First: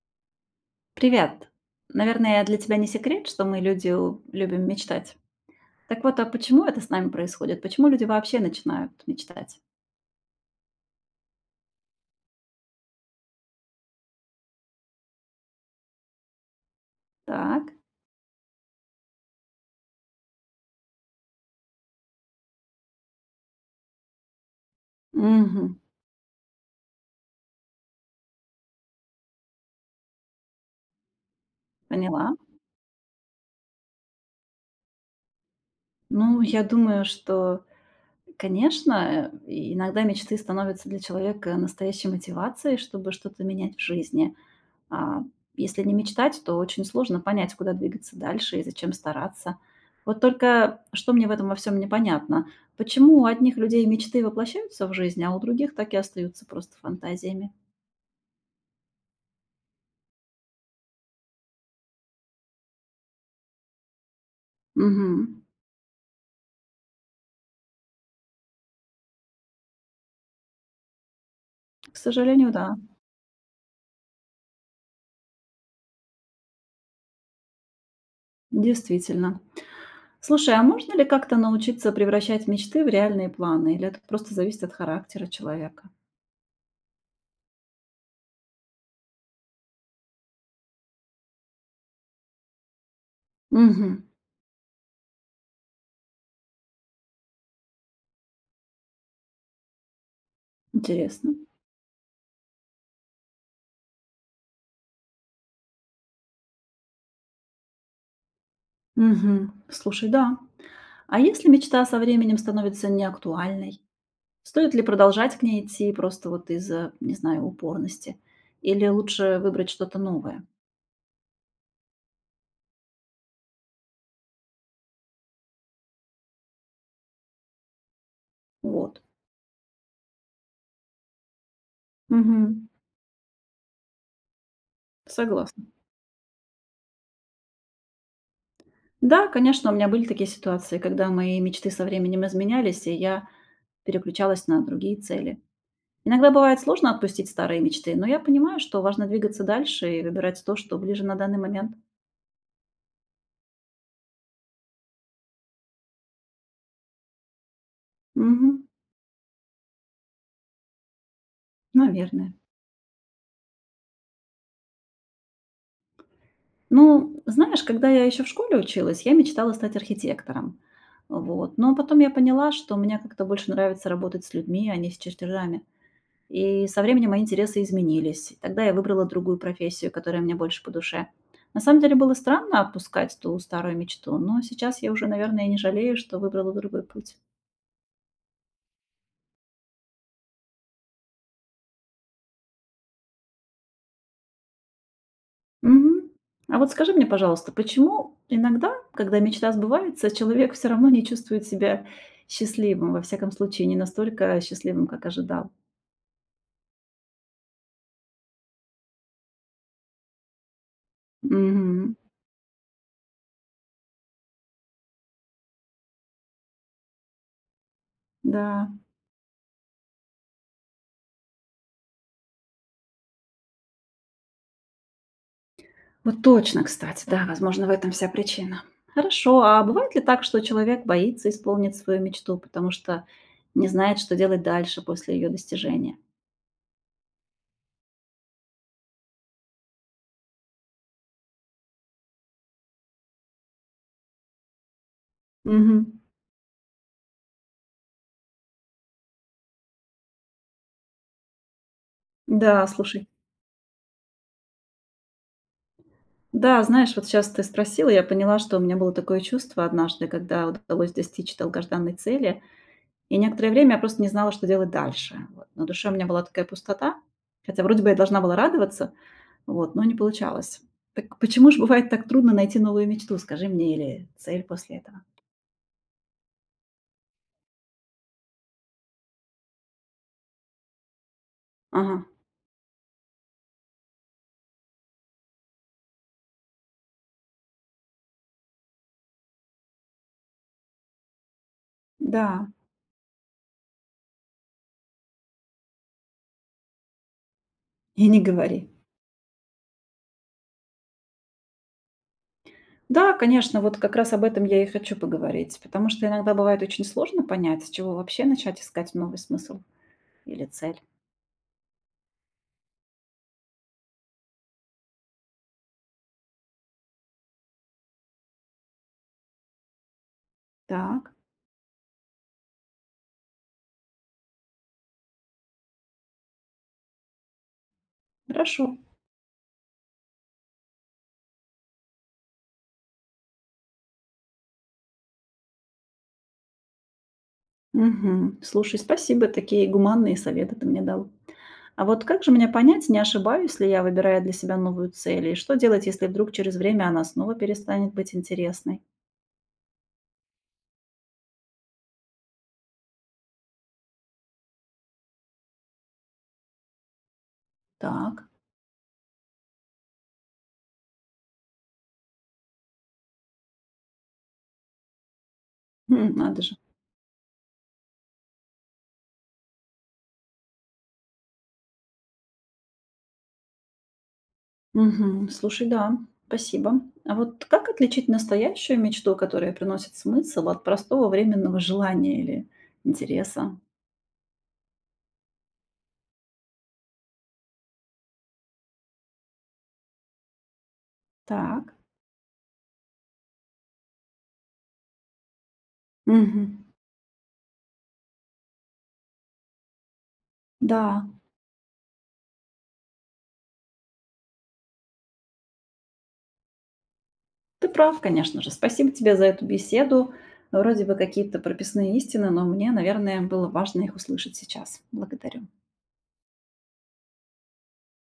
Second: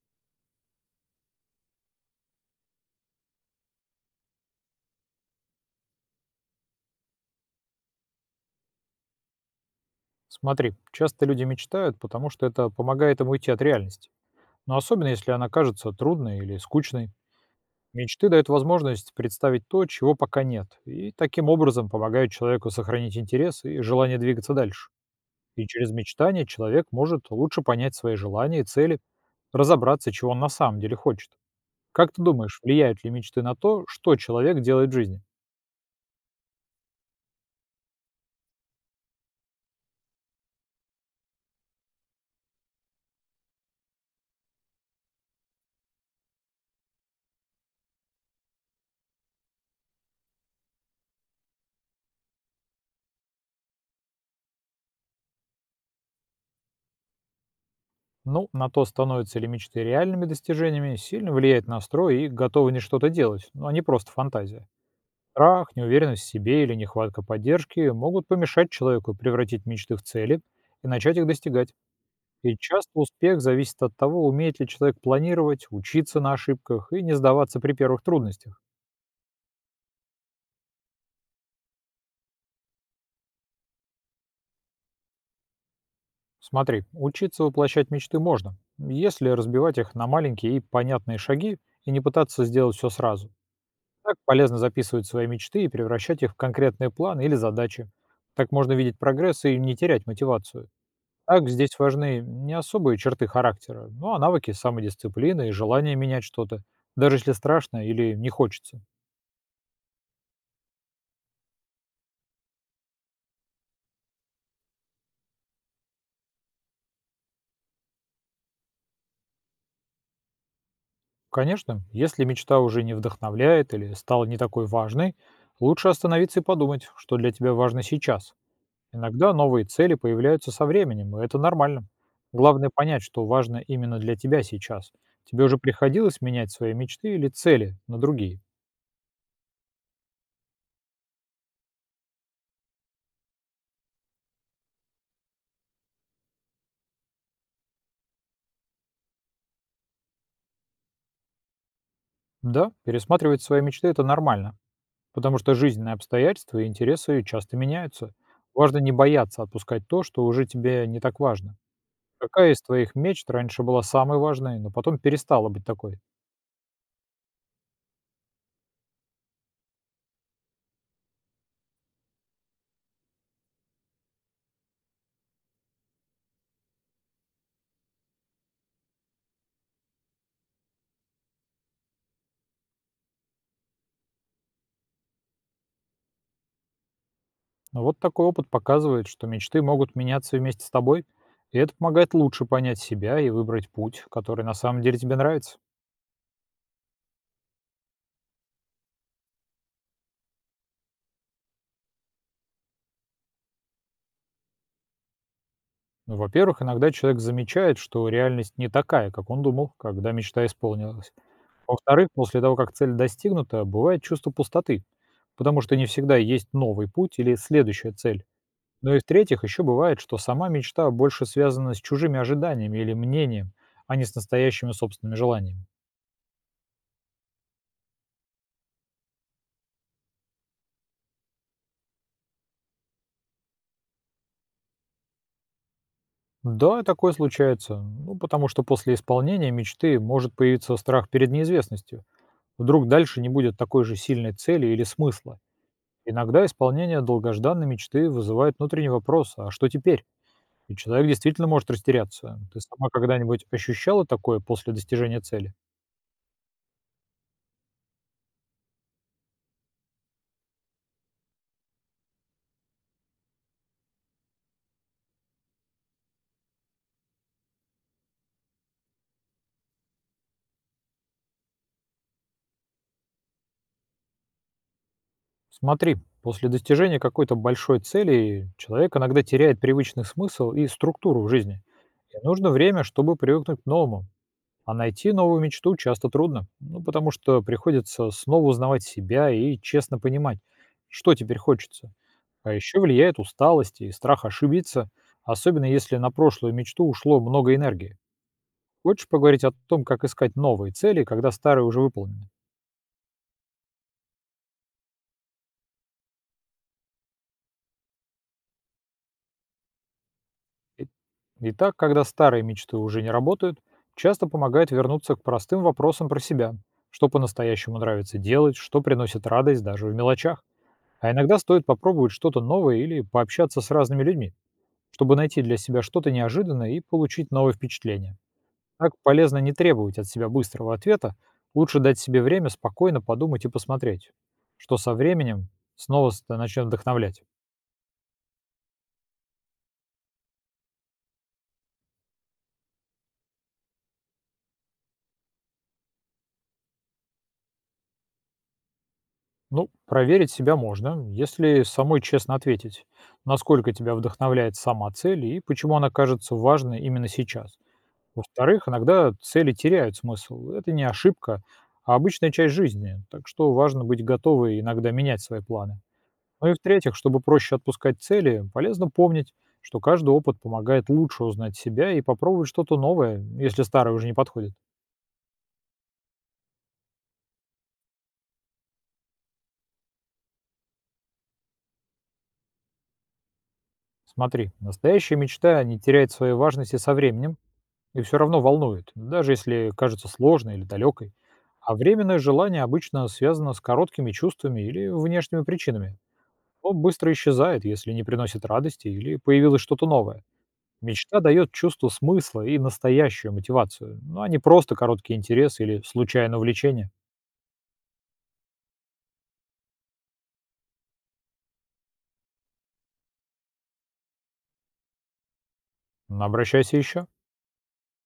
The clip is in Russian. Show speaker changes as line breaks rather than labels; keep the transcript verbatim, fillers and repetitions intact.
Привет. Наверное, для тебя не секрет, что мы люди у- любим мечтать. Так вот, а почему это с нами происходит? Почему люди вообще начинают мечтать?
Смотри, часто люди мечтают, потому что это помогает им уйти от реальности. Но особенно, если она кажется трудной или скучной.
Так.
Мечты дают возможность представить то, чего пока нет, и таким образом помогают человеку сохранить интерес и желание двигаться дальше.
Мгм.
И через мечтание человек может лучше понять свои желания и цели, разобраться, чего он на самом деле хочет. Как ты
Поняла.
думаешь, влияют ли мечты на то, что человек делает в жизни?
Ну, я думаю, что, конечно, иногда мечты становятся для человека настоящей мотивацией, чтобы что-то менять в жизни. А, если не мечтать, то очень сложно понять, куда двигаться дальше и зачем стараться. Вот только что мне в этом во всем непонятно? Почему у одних людей мечты воплощаются в жизнь, а у других так и остаются просто фантазиями?
Ну, на то, становятся ли мечты реальными достижениями, сильно влияет настрой и готовы не что-то делать, ну, а не просто фантазия.
Мгм.
Страх, неуверенность в себе или нехватка поддержки могут помешать человеку превратить мечты в цели и начать их достигать.
К сожалению,
И
да,
часто успех зависит от того, умеет ли человек планировать, учиться на ошибках и не сдаваться при первых трудностях.
действительно. Слушай, а можно ли как-то научиться превращать мечты в реальные планы? Или это просто зависит от характера человека?
Смотри, учиться воплощать мечты можно, если разбивать их на маленькие и понятные шаги и не пытаться сделать все сразу.
Мгм.
Так полезно записывать свои мечты и превращать их в конкретные планы или задачи. Так можно видеть прогресс и не терять мотивацию.
Интересно.
Так здесь важны не особые черты характера, ну а навыки самодисциплины и желание менять что-то, даже если страшно или не хочется.
Мгм. Слушай, да. А если мечта со временем становится неактуальной? Стоит ли продолжать к ней идти просто вот из-за, не знаю, упорности? Или лучше выбрать что-то новое?
Конечно, если мечта уже не вдохновляет или стала не такой важной, лучше остановиться и подумать, что для тебя важно сейчас.
Вот.
Иногда новые цели появляются со временем, и это нормально.
Мгм.
Главное понять, что важно именно для тебя сейчас. Тебе уже
Согласна.
приходилось менять свои мечты или цели на другие?
Да, конечно, у меня были такие ситуации, когда мои мечты со временем изменялись, и я переключалась на другие цели. Иногда бывает сложно отпустить старые мечты, но я понимаю, что важно двигаться дальше и выбирать то, что ближе на данный момент.
Да, пересматривать свои мечты – это нормально, потому что жизненные обстоятельства и интересы часто меняются.
Мгм.
Важно не бояться отпускать то, что уже тебе не так важно.
Наверное.
Какая из твоих мечт раньше была самой важной, но потом перестала быть такой?
Ну, знаешь, когда я еще в школе училась, я мечтала стать архитектором. Вот. Но потом я поняла, что мне как-то больше нравится работать с людьми, а не с чертежами. И со временем мои интересы изменились. Тогда я выбрала другую профессию, которая мне больше по душе. На самом деле было странно отпускать ту старую мечту, но сейчас я уже, наверное, не жалею, что выбрала другой путь.
Но вот такой опыт показывает, что мечты могут меняться вместе с тобой, и это помогает лучше понять себя и выбрать путь, который на самом деле тебе нравится.
Мгм. А вот скажи мне, пожалуйста, почему иногда, когда мечта сбывается, человек все равно не чувствует себя счастливым, во всяком случае, не настолько счастливым, как ожидал?
Ну, во-первых, иногда человек замечает, что реальность не такая, как он думал, когда мечта исполнилась.
Мгм.
Во-вторых, после того, как цель достигнута, бывает чувство пустоты, потому что не всегда есть новый путь или следующая цель.
Да.
Ну и в-третьих, еще бывает, что сама мечта больше связана с чужими ожиданиями или мнением, а не с настоящими собственными желаниями.
Вот точно, кстати, да, возможно, в этом вся причина. Хорошо, а бывает ли так, что человек боится исполнить свою мечту, потому что не знает, что делать дальше после ее достижения?
Да, такое случается. Ну, потому что после исполнения мечты может появиться страх перед неизвестностью. Вдруг дальше не будет такой же сильной цели или смысла.
Мгм.
Иногда исполнение долгожданной мечты вызывает внутренний вопрос «а что теперь?». И человек действительно может растеряться. Ты
Да,
сама
слушай.
когда-нибудь ощущала такое после достижения цели?
Да, знаешь, вот сейчас ты спросила, я поняла, что у меня было такое чувство однажды, когда удалось достичь долгожданной цели. И некоторое время я просто не знала, что делать дальше. Вот. На душе у меня была такая пустота, хотя вроде бы я должна была радоваться, вот, но не получалось. Так почему же бывает так трудно найти новую мечту, скажи мне, или цель после этого?
Смотри, после достижения какой-то большой цели человек иногда теряет привычный смысл и структуру в жизни.
Ага,
И нужно время, чтобы привыкнуть к новому. А найти новую мечту часто трудно, ну, потому что приходится снова узнавать себя и честно понимать, что теперь хочется.
да,
А еще влияет усталость и страх ошибиться, особенно если на прошлую мечту ушло много энергии.
и не говори.
Хочешь поговорить о том, как искать новые цели, когда старые уже выполнены?
Да, конечно, вот как раз об этом я и хочу поговорить, потому что иногда бывает очень сложно понять, с чего вообще начать искать новый смысл или цель.
И- Итак, когда старые мечты уже не работают, часто помогает вернуться к простым вопросам про себя. Что по-настоящему нравится делать, что приносит радость даже в мелочах. А
Так,
иногда стоит попробовать что-то новое или пообщаться с разными людьми, чтобы найти для себя что-то неожиданное и получить новые впечатления.
хорошо.
Так полезно не требовать от себя быстрого ответа, лучше дать себе время спокойно подумать и посмотреть, что со временем снова ст- начнет вдохновлять.
Мгм. Слушай, спасибо, такие гуманные советы ты мне дал. А вот как же мне понять, не ошибаюсь ли я, выбирая для себя новую цель? И что делать, если вдруг через время она снова перестанет быть интересной?
Ну, проверить себя можно, если самой честно ответить, насколько тебя вдохновляет сама цель и почему она кажется важной именно сейчас.
Так,
Во-вторых, иногда цели теряют смысл. Это не ошибка, а обычная часть жизни, так что важно быть готовой иногда менять свои планы.
м, надо
Ну и
же.
в-третьих, чтобы проще отпускать цели, полезно помнить, что каждый опыт помогает лучше узнать себя и попробовать что-то новое, если старое уже не подходит.
Мгм. Слушай, да, спасибо. А вот как отличить настоящую мечту, которая приносит смысл, от простого временного желания или интереса?
Смотри, настоящая мечта не теряет своей важности со временем и все равно волнует, даже если кажется сложной или далекой.
Так,
А временное желание обычно связано с короткими чувствами или внешними причинами.
мгм,
То быстро исчезает, если не приносит радости или появилось что-то новое.
да,
Мечта дает чувство смысла и настоящую мотивацию, ну, а не просто короткий интерес или случайное увлечение.
ты прав, конечно же. Спасибо тебе за эту беседу. Вроде бы какие-то прописные истины, но мне, наверное, было важно их услышать сейчас. Благодарю.
Обращайся еще.